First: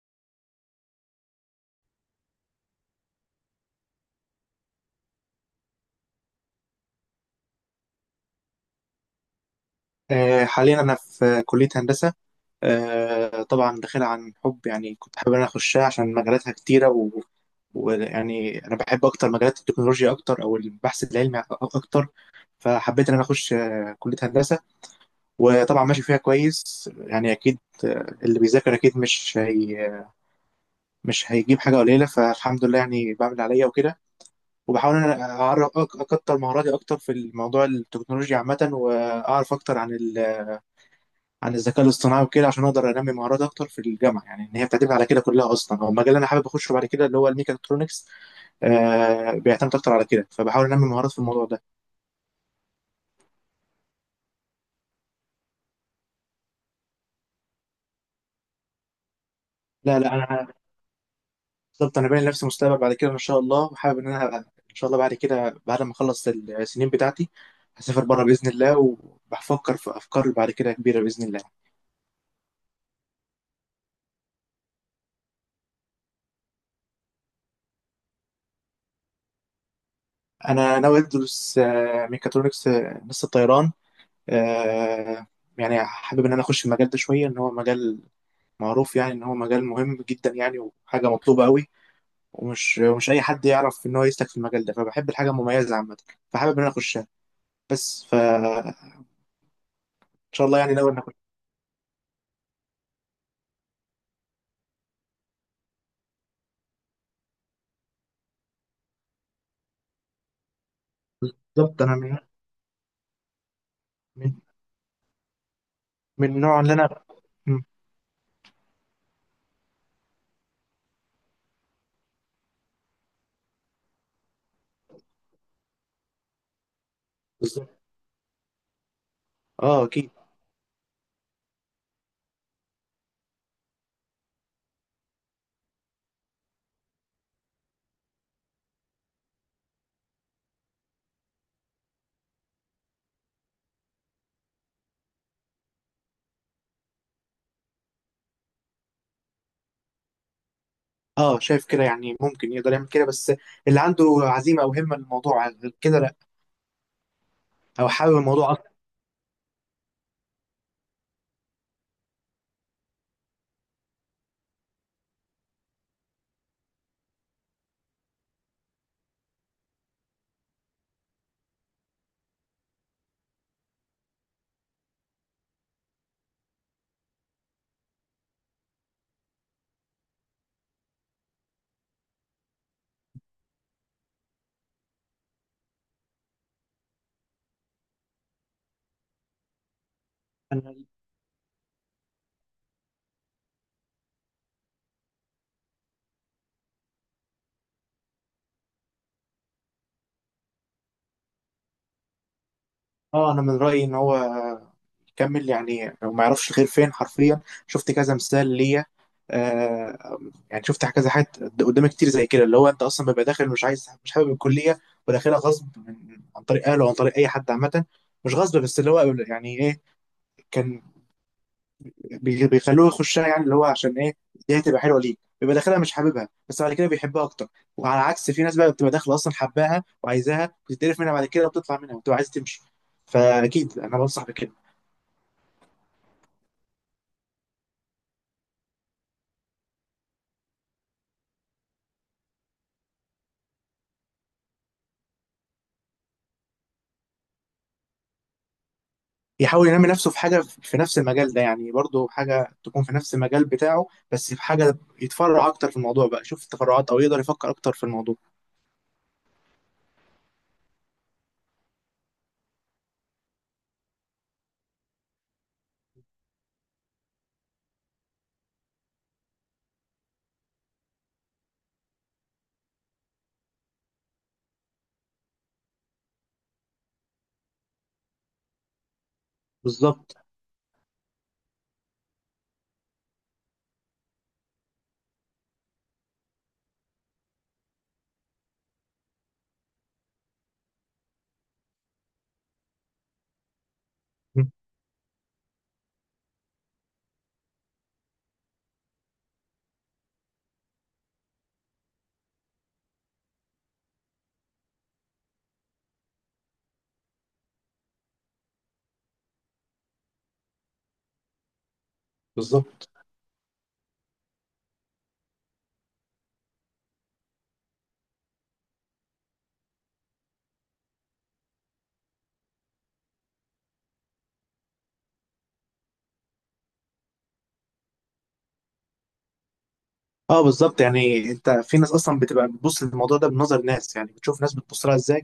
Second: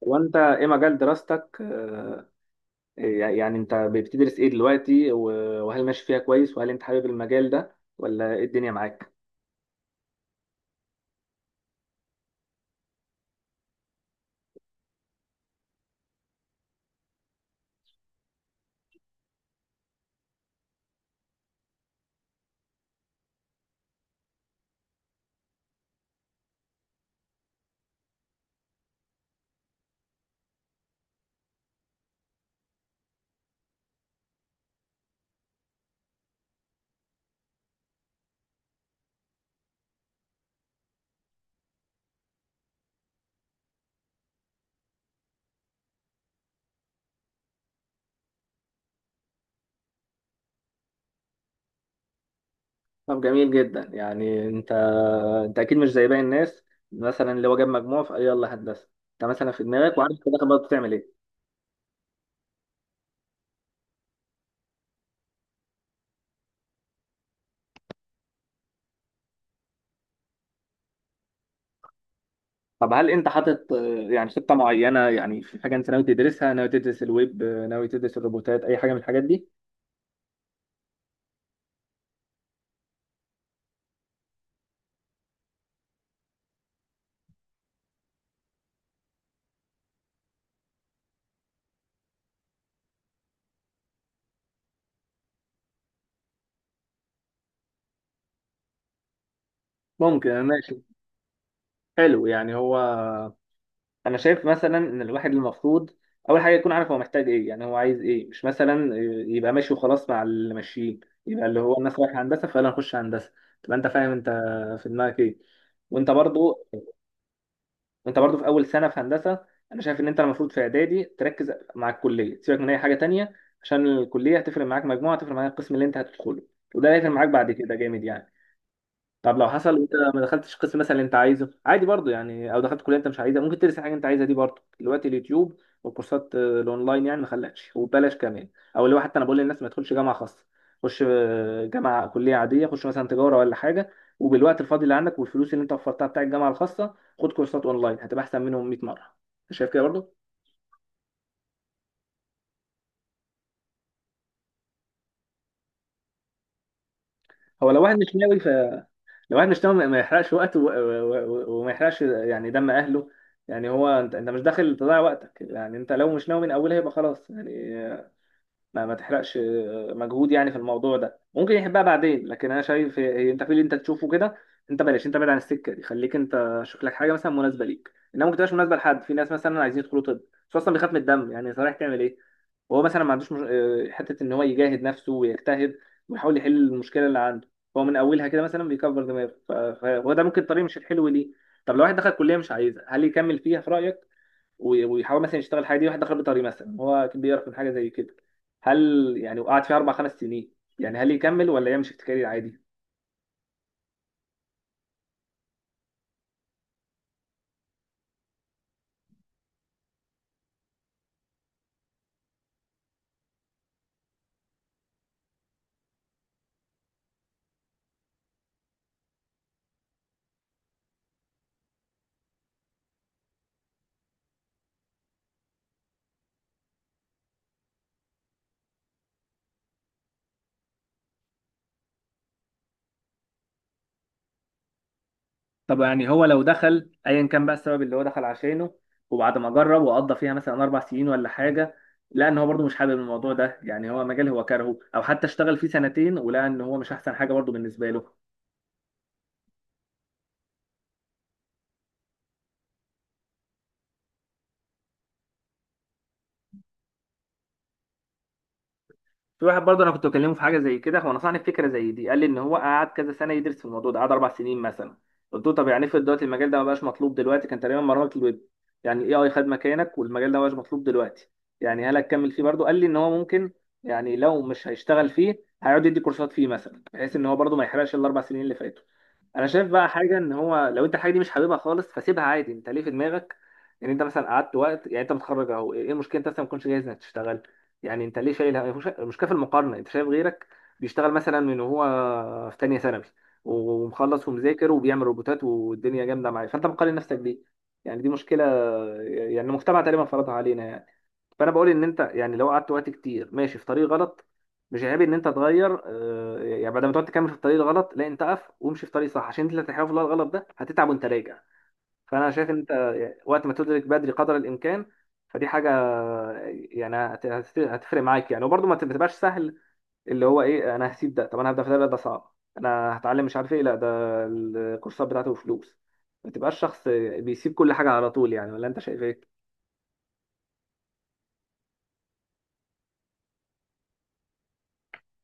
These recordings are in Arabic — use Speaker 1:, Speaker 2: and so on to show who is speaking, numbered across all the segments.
Speaker 1: وانت ايه مجال دراستك يعني انت بتدرس ايه دلوقتي وهل ماشي فيها كويس وهل انت حابب المجال ده ولا ايه الدنيا معاك؟
Speaker 2: حاليا أنا في كلية هندسة. طبعا داخلها عن حب، يعني كنت حابب إن أنا أخشها عشان مجالاتها كتيرة ويعني أنا بحب أكتر مجالات التكنولوجيا أكتر، أو البحث العلمي أكتر. فحبيت إن أنا أخش كلية هندسة. وطبعا ماشي فيها كويس، يعني أكيد. اللي بيذاكر أكيد مش هيجيب حاجة قليلة، فالحمد لله، يعني بعمل اللي عليا وكده. وبحاول إن أنا أعرف أكتر مهاراتي أكتر في الموضوع، التكنولوجيا عامة، وأعرف أكتر عن الذكاء الاصطناعي وكده، عشان اقدر انمي مهارات اكتر في الجامعه، يعني ان هي بتعتمد على كده كلها اصلا. هو المجال اللي انا حابب اخشه بعد كده اللي هو الميكاترونكس. بيعتمد اكتر على كده، فبحاول انمي مهارات في الموضوع ده.
Speaker 1: طب جميل جدا. يعني انت اكيد مش زي باقي الناس، مثلا اللي هو جاب مجموع فيلا هندسه. انت مثلا في دماغك
Speaker 2: لا، لا،
Speaker 1: وعارف في الاخر
Speaker 2: انا
Speaker 1: برضه بتعمل ايه؟
Speaker 2: بالظبط. انا باين لنفسي مستقبل بعد كده ان شاء الله، وحابب ان انا ان شاء الله بعد كده، بعد ما اخلص السنين بتاعتي، هسافر بره باذن الله، وبفكر في افكار بعد كده كبيره باذن الله.
Speaker 1: طب هل انت حاطط يعني خطه معينه، يعني في حاجه انت ناوي تدرسها، ناوي تدرس الويب، ناوي تدرس الروبوتات، اي حاجه من الحاجات دي؟
Speaker 2: انا ناوي ادرس ميكاترونكس، هندسه طيران. آه، يعني حابب ان انا اخش المجال ده شويه، ان هو مجال معروف، يعني ان هو مجال مهم جدا، يعني وحاجه مطلوبه قوي. ومش مش اي حد يعرف ان هو يسلك في المجال ده، فبحب الحاجه المميزه عامه. فحابب ان انا اخشها، بس فان
Speaker 1: ممكن،
Speaker 2: شاء الله، يعني
Speaker 1: ماشي.
Speaker 2: ناوي ان اخش.
Speaker 1: حلو. يعني هو انا شايف مثلا ان الواحد المفروض اول حاجه يكون عارف هو محتاج ايه، يعني هو عايز ايه، مش مثلا يبقى ماشي وخلاص مع اللي ماشيين، يبقى اللي هو
Speaker 2: بالظبط، انا
Speaker 1: الناس رايحه هندسه فيلا نخش هندسه. تبقى انت فاهم انت
Speaker 2: من
Speaker 1: في دماغك ايه. وانت
Speaker 2: من
Speaker 1: برضو،
Speaker 2: النوع اللي انا. مم.
Speaker 1: وانت برضو في اول سنه في هندسه، انا شايف ان انت المفروض في اعدادي تركز مع الكليه، سيبك من اي حاجه تانية، عشان الكليه هتفرق معاك، مجموعه هتفرق معاك، القسم اللي انت هتدخله وده هيفرق معاك بعد كده
Speaker 2: بالظبط.
Speaker 1: جامد يعني. طب لو حصل
Speaker 2: اه،
Speaker 1: وانت
Speaker 2: اكيد.
Speaker 1: ما دخلتش قسم مثلا اللي انت عايزه، عادي برضو يعني، او دخلت كليه انت مش عايزها، ممكن ترسم حاجه انت عايزها دي برضو دلوقتي. اليوتيوب والكورسات الاونلاين يعني ما خلقش وببلاش كمان. او اللي هو حتى انا بقول للناس ما تدخلش جامعه خاصه، خش جامعه كليه عاديه، خش مثلا تجاره ولا حاجه، وبالوقت الفاضي اللي عندك والفلوس اللي انت وفرتها بتاع الجامعه الخاصه خد كورسات اونلاين، هتبقى احسن منهم 100 مره. انت شايف كده برضو؟
Speaker 2: اه، شايف كده، يعني ممكن يقدر يعمل كده، بس اللي عنده عزيمه او همه للموضوع غير كده، لا.
Speaker 1: هو لو
Speaker 2: او
Speaker 1: واحد مش
Speaker 2: حابب
Speaker 1: ناوي،
Speaker 2: الموضوع
Speaker 1: الواحد مش ناوي، ما يحرقش وقته وما يحرقش يعني دم اهله. يعني هو انت مش داخل تضيع وقتك يعني، انت لو مش ناوي من اولها يبقى خلاص يعني. ما تحرقش مجهود يعني في الموضوع ده، ممكن يحبها بعدين، لكن انا شايف انت في اللي انت تشوفه كده. انت بلاش، انت بعيد عن السكه دي، خليك انت شوف لك حاجه مثلا مناسبه ليك، انما ممكن تبقاش مناسبه لحد. في ناس مثلا عايزين يدخلوا طب بس اصلا بيخاف من الدم، يعني صحيح تعمل ايه؟ وهو مثلا ما عندوش مش... حته ان هو يجاهد نفسه ويجتهد ويحاول يحل المشكله اللي عنده. هو من اولها كده مثلا بيكبر دماغه فهو ده ممكن طريق مش
Speaker 2: اكتر.
Speaker 1: الحلو ليه. طب لو واحد دخل كليه مش عايزها، هل يكمل فيها في رايك ويحاول مثلا يشتغل الحاجه دي؟ واحد دخل بيطري مثلا، هو كان بيعرف من حاجه زي كده، هل يعني وقعد فيها اربع خمس سنين، يعني هل يكمل ولا يمشي في كارير عادي؟
Speaker 2: اه، انا من رايي ان هو يكمل، يعني لو ما يعرفش الخير فين حرفيا. شفت كذا مثال ليا. آه يعني شفت كذا حاجات قدامي كتير زي كده، اللي هو انت اصلا بيبقى داخل مش عايز، مش حابب الكليه، وداخلها غصب، عن طريق اهله وعن طريق اي حد عامه. مش غصب بس، اللي هو يعني ايه، كان بيخلوه يخشها، يعني اللي هو عشان ايه؟ دي هتبقى حلوه ليك. بيبقى داخلها مش حاببها، بس بعد كده بيحبها اكتر. وعلى عكس، في ناس بقى بتبقى داخله اصلا حباها وعايزاها، بتتقرف منها بعد كده، وبتطلع منها، وبتبقى عايز تمشي. فاكيد انا بنصح بكده.
Speaker 1: طب يعني هو لو دخل ايا كان بقى السبب اللي هو دخل عشانه، وبعد ما جرب وقضى فيها مثلا اربع سنين ولا حاجه، لقى ان هو برضه مش حابب الموضوع ده، يعني هو مجال هو كارهه، او حتى اشتغل فيه سنتين ولقى ان هو مش احسن حاجه برضه بالنسبه له؟
Speaker 2: يحاول ينمي نفسه في حاجة في نفس المجال ده، يعني برضه حاجة تكون في نفس المجال بتاعه، بس في حاجة يتفرع أكتر في الموضوع بقى، يشوف التفرعات، أو يقدر يفكر أكتر في الموضوع.
Speaker 1: في واحد برضه انا كنت بكلمه في حاجه زي كده، هو نصحني بفكره زي دي. قال لي ان هو قعد كذا سنه يدرس في الموضوع ده، قعد اربع سنين مثلا. قلت له طب يعني افرض دلوقتي المجال ده ما بقاش مطلوب دلوقتي، كان تقريبا برمجه الويب، يعني الاي اي خد مكانك والمجال ده ما بقاش مطلوب دلوقتي، يعني هل هتكمل فيه برضه؟ قال لي ان هو ممكن، يعني لو مش هيشتغل فيه هيقعد يدي كورسات فيه مثلا، بحيث ان هو برضه ما يحرقش الاربع سنين اللي فاتوا. انا شايف بقى
Speaker 2: بالظبط.
Speaker 1: حاجه، ان هو لو انت الحاجه دي مش حاببها خالص فسيبها عادي. انت ليه في دماغك ان انت مثلا قعدت وقت، يعني انت متخرج اهو، ايه المشكله انت مثلا ما تكونش جاهز انك تشتغل؟ يعني انت ليه شايل المشكله في المقارنه، انت شايف غيرك بيشتغل مثلا من وهو في تانية ثانوي ومخلص
Speaker 2: مم.
Speaker 1: ومذاكر وبيعمل روبوتات والدنيا جامده معاه، فانت مقارن نفسك بيه. يعني دي مشكله، يعني المجتمع تقريبا فرضها علينا يعني. فانا بقول ان انت يعني لو قعدت وقت كتير ماشي في طريق غلط، مش عيب ان انت تغير، يعني بدل ما تقعد تكمل في الطريق الغلط لا انت اقف وامشي في طريق صح، عشان انت اللي هتحاول في الطريق الغلط ده هتتعب وانت راجع. فانا شايف ان انت
Speaker 2: بالظبط.
Speaker 1: يعني وقت ما تدرك بدري قدر الامكان، فدي حاجه يعني هتفرق معاك يعني. وبرضه ما تبقاش سهل اللي هو ايه، انا هسيب ده؟ طب انا هبدا في ده؟ ده صعب، انا هتعلم مش عارف ايه؟ لا، ده الكورسات بتاعته فلوس. ما تبقاش شخص بيسيب كل حاجه على طول يعني. ولا انت شايف ايه؟
Speaker 2: اه بالظبط، يعني انت في ناس اصلا بتبقى بتبص للموضوع ده بنظر ناس، يعني بتشوف ناس بتبص لها ازاي،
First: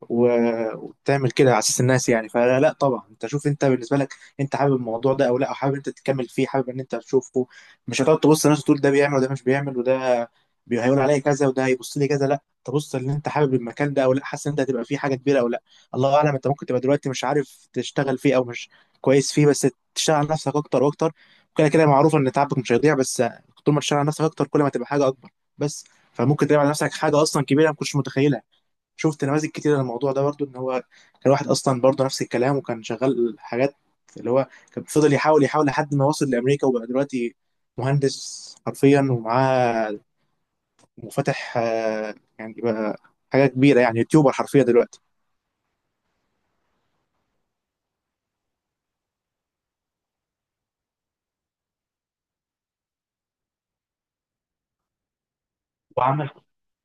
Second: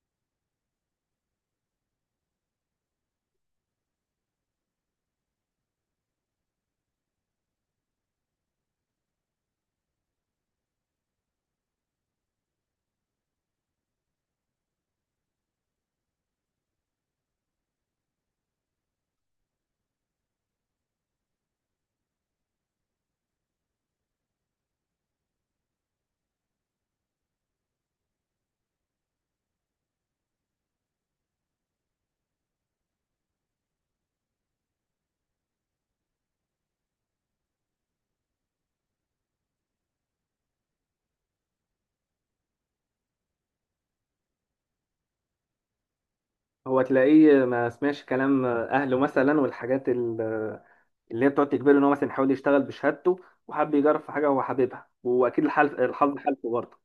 Speaker 2: وتعمل كده على اساس الناس، يعني فلا، لا، طبعا انت شوف انت بالنسبه لك، انت حابب الموضوع ده او لا، او حابب انت تكمل فيه، حابب ان انت تشوفه. مش هتقعد تبص للناس وتقول ده بيعمل وده مش بيعمل، وده هيقول عليا كذا، وده هيبص لي كذا. لا، تبص ان انت حابب المكان ده او لا، حاسس ان انت هتبقى فيه حاجه كبيره او لا. الله اعلم، انت ممكن تبقى دلوقتي مش عارف تشتغل فيه، او مش كويس فيه، بس تشتغل على نفسك اكتر واكتر، وكده كده معروف ان تعبك مش هيضيع. بس طول ما تشتغل على نفسك اكتر، كل ما تبقى حاجه اكبر. بس فممكن تعمل على نفسك حاجه اصلا كبيره ما كنتش متخيلها. شفت نماذج كتير للموضوع ده برضو، ان هو كان واحد اصلا برضو نفس الكلام، وكان شغال حاجات، اللي هو كان فضل يحاول يحاول لحد ما وصل لامريكا، وبقى دلوقتي مهندس حرفيا، ومعاه وفاتح، يعني بقى حاجه كبيره، يعني يوتيوبر حرفيا دلوقتي.
Speaker 1: هو تلاقيه ما سمعش كلام اهله مثلا، والحاجات اللي هي بتقعد تجبره ان هو مثلا يحاول يشتغل بشهادته، وحب يجرب في حاجه هو حاببها، واكيد الحظ،
Speaker 2: وعمل.
Speaker 1: حالته برضه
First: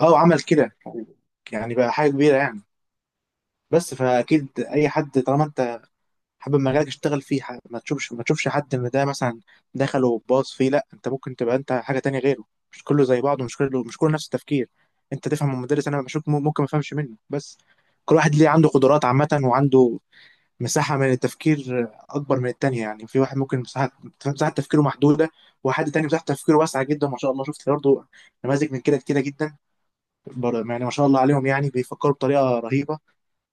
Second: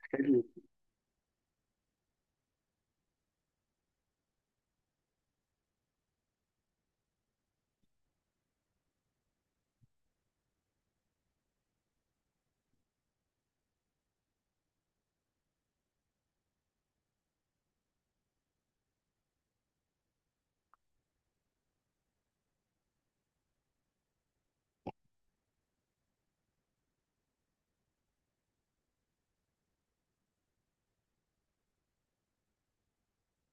Speaker 2: اه
Speaker 1: الحكاية
Speaker 2: وعمل
Speaker 1: دي.
Speaker 2: كده، يعني بقى حاجه كبيره يعني. بس فاكيد اي حد طالما انت حابب مجالك، اشتغل فيه، ما تشوفش حد ان ده مثلا دخل وباص فيه. لا، انت ممكن تبقى انت حاجه تانية غيره. مش كله زي بعضه، مش كله نفس التفكير. انت تفهم من المدرس، انا بشوف ممكن ما افهمش منه. بس كل واحد ليه عنده قدرات عامه، وعنده مساحه من التفكير اكبر من التانية، يعني في واحد ممكن مساحه تفكيره محدوده، وحد تاني مساحه تفكيره واسعه جدا ما شاء الله. شفت برضه نماذج من كده كتيره جدا. يعني ما شاء الله عليهم، يعني بيفكروا بطريقه رهيبه.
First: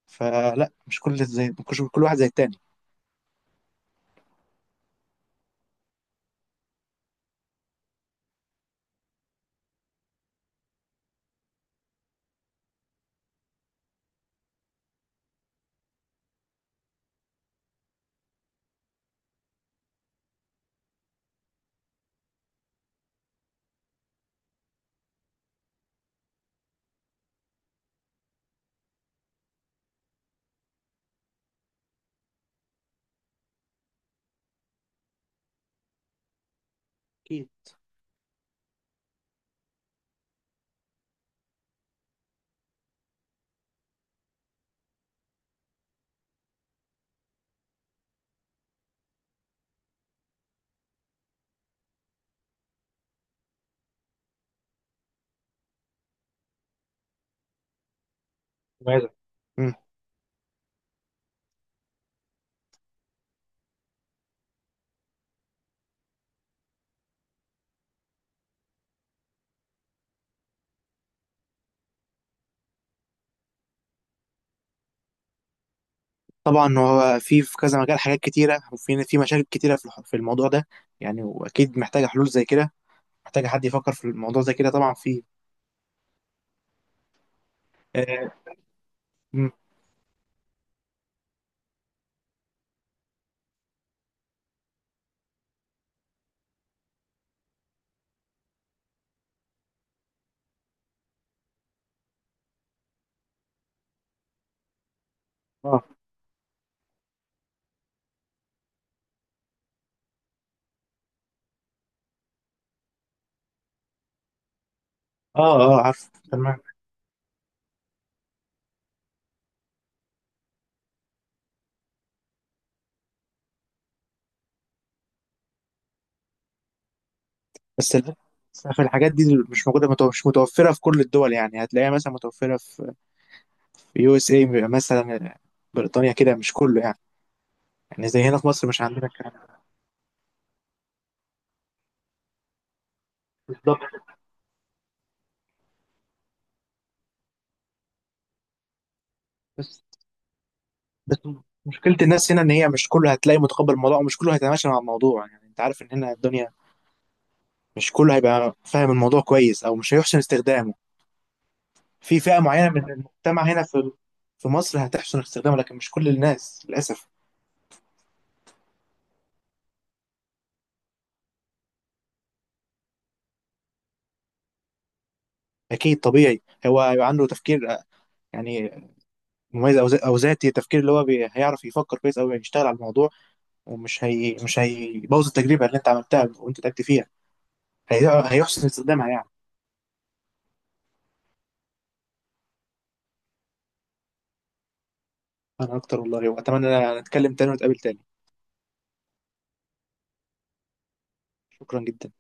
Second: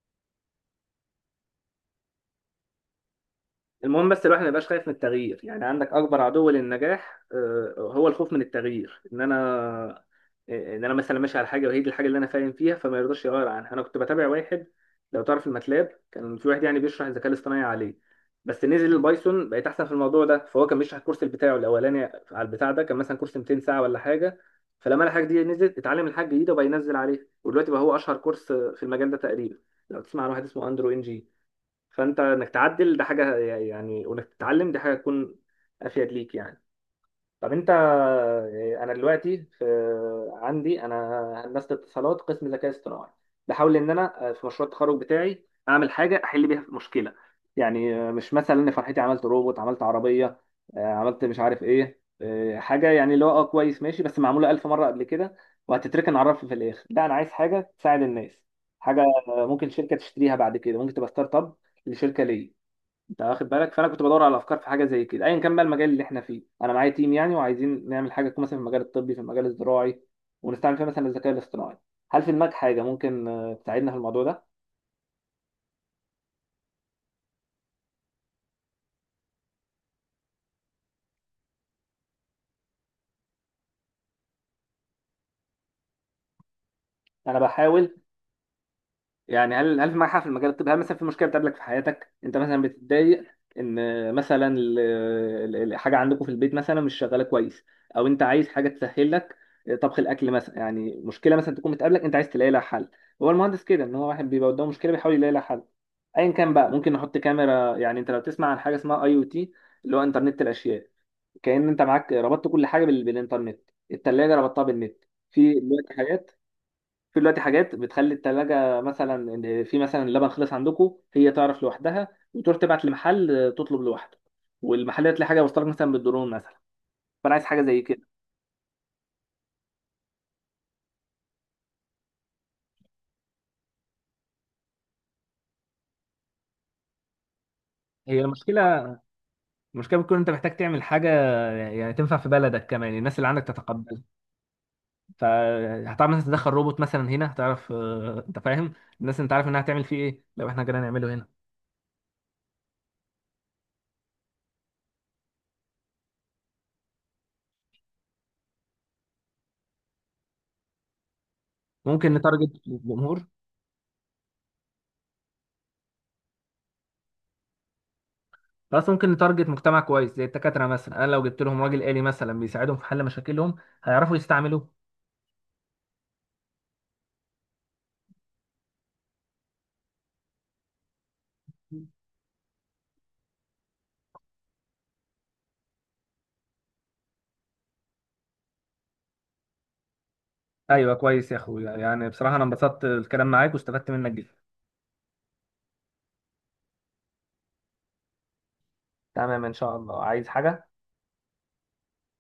Speaker 2: فلا، مش كل واحد زي التاني.
Speaker 1: المهم بس الواحد ما يبقاش خايف من التغيير. يعني عندك اكبر عدو للنجاح هو الخوف من التغيير، ان انا، ان انا مثلا ماشي على حاجه وهي دي الحاجه اللي انا فاهم فيها، فما يرضاش يغير عنها. انا كنت بتابع واحد، لو تعرف الماتلاب، كان في واحد يعني بيشرح الذكاء الاصطناعي عليه، بس نزل البايثون بقيت احسن في الموضوع ده، فهو كان بيشرح الكورس بتاعه الاولاني على البتاع ده، كان مثلا كورس 200 ساعه ولا حاجه، فلما الحاجه دي نزلت اتعلم الحاجه الجديده وبقى ينزل عليها، ودلوقتي بقى هو اشهر كورس في المجال ده تقريبا، لو تسمع عن واحد اسمه اندرو ان جي. فانت انك تعدل ده حاجه يعني، وانك تتعلم دي حاجه تكون افيد ليك يعني.
Speaker 2: أكيد.
Speaker 1: طب انت، انا دلوقتي في، عندي انا هندسه اتصالات قسم ذكاء اصطناعي، بحاول ان انا في مشروع التخرج بتاعي اعمل حاجه احل بيها مشكله، يعني مش مثلا ان فرحتي عملت روبوت، عملت عربيه، عملت مش عارف ايه، حاجه يعني اللي هو اه كويس ماشي بس معموله الف مره قبل كده وهتتركن على الرف في الاخر. لا، انا عايز حاجه تساعد الناس، حاجه
Speaker 2: ماذا.
Speaker 1: ممكن
Speaker 2: مم.
Speaker 1: شركه تشتريها بعد كده، ممكن تبقى ستارت اب لشركه ليا، انت واخد بالك؟ فانا كنت بدور على افكار في حاجه زي كده، ايا كان بقى المجال اللي احنا فيه. انا معايا تيم يعني وعايزين نعمل حاجه تكون مثلا في المجال الطبي، في المجال الزراعي، ونستعمل فيها مثلا الذكاء الاصطناعي. هل في دماغك حاجه ممكن تساعدنا في الموضوع ده؟
Speaker 2: طبعا، هو في كذا مجال، حاجات كتيرة، وفي في مشاكل كتيرة في في الموضوع ده، يعني. وأكيد محتاجة حلول زي كده، محتاجة حد يفكر في الموضوع زي كده. طبعا في.
Speaker 1: انا بحاول
Speaker 2: آه مم.
Speaker 1: يعني، هل في معاك حق في المجال الطبي، هل مثلا في مشكله بتقابلك في حياتك انت مثلا بتتضايق ان مثلا الحاجه عندكم في البيت مثلا مش شغاله كويس، او انت عايز حاجه تسهل لك طبخ الاكل مثلا؟ يعني مشكله مثلا تكون بتقابلك انت عايز تلاقي لها حل. هو المهندس كده، ان هو واحد بيبقى قدامه مشكله بيحاول يلاقي لها حل،
Speaker 2: آه،
Speaker 1: ايا كان بقى. ممكن نحط كاميرا، يعني انت لو تسمع عن حاجه اسمها اي او تي، اللي هو انترنت الاشياء، كأن انت معاك ربطت كل حاجه بالانترنت، الثلاجه ربطتها بالنت.
Speaker 2: آه،
Speaker 1: في
Speaker 2: آه،
Speaker 1: دلوقتي
Speaker 2: عارف
Speaker 1: حاجات،
Speaker 2: تمام.
Speaker 1: في دلوقتي حاجات بتخلي التلاجة مثلا إن في مثلا اللبن خلص عندكم، هي تعرف لوحدها وتروح تبعت لمحل تطلب لوحده، والمحل تلاقي حاجة وصلك مثلا بالدرون مثلا. فأنا عايز حاجة زي
Speaker 2: بس
Speaker 1: كده.
Speaker 2: ال- بس في الحاجات دي مش موجودة، مش متوفرة في كل الدول، يعني هتلاقيها مثلا متوفرة في في USA مثلا، بريطانيا كده، مش كله يعني. يعني
Speaker 1: هي
Speaker 2: زي هنا في
Speaker 1: المشكلة،
Speaker 2: مصر مش عندنا الكلام ده.
Speaker 1: المشكلة بتكون انت محتاج تعمل حاجة يعني تنفع في بلدك كمان، الناس اللي عندك
Speaker 2: بالظبط.
Speaker 1: تتقبلها. فهتعرف مثلا تدخل روبوت مثلا هنا؟ هتعرف انت فاهم الناس، انت عارف انها هتعمل
Speaker 2: بس
Speaker 1: فيه ايه لو احنا جينا نعمله
Speaker 2: بس
Speaker 1: هنا.
Speaker 2: مشكلة الناس هنا إن هي مش كله هتلاقي متقبل الموضوع، ومش كله هيتماشى مع الموضوع، يعني أنت عارف إن هنا الدنيا مش كله هيبقى فاهم الموضوع كويس، او مش هيحسن استخدامه.
Speaker 1: ممكن
Speaker 2: في فئة
Speaker 1: نتارجت
Speaker 2: معينة من
Speaker 1: الجمهور،
Speaker 2: المجتمع هنا في في مصر هتحسن استخدامه، لكن مش كل الناس للاسف.
Speaker 1: بس ممكن نتارجت مجتمع كويس زي الدكاترة مثلا، انا لو جبت لهم راجل آلي مثلا بيساعدهم في حل مشاكلهم هيعرفوا يستعملوه.
Speaker 2: اكيد طبيعي هو هيبقى عنده تفكير، يعني مميز، او أو ذاتي التفكير، اللي هو هيعرف يفكر كويس او يشتغل على الموضوع، ومش هي مش هيبوظ التجربة اللي انت عملتها وانت تعبت فيها. هيحسن استخدامها يعني.
Speaker 1: ايوه، كويس يا اخويا، يعني بصراحة انا انبسطت الكلام معاك واستفدت منك جدا.
Speaker 2: انا اكتر والله، واتمنى نتكلم تاني ونتقابل تاني.
Speaker 1: تمام ان شاء الله، عايز حاجة؟
Speaker 2: شكرا جدا.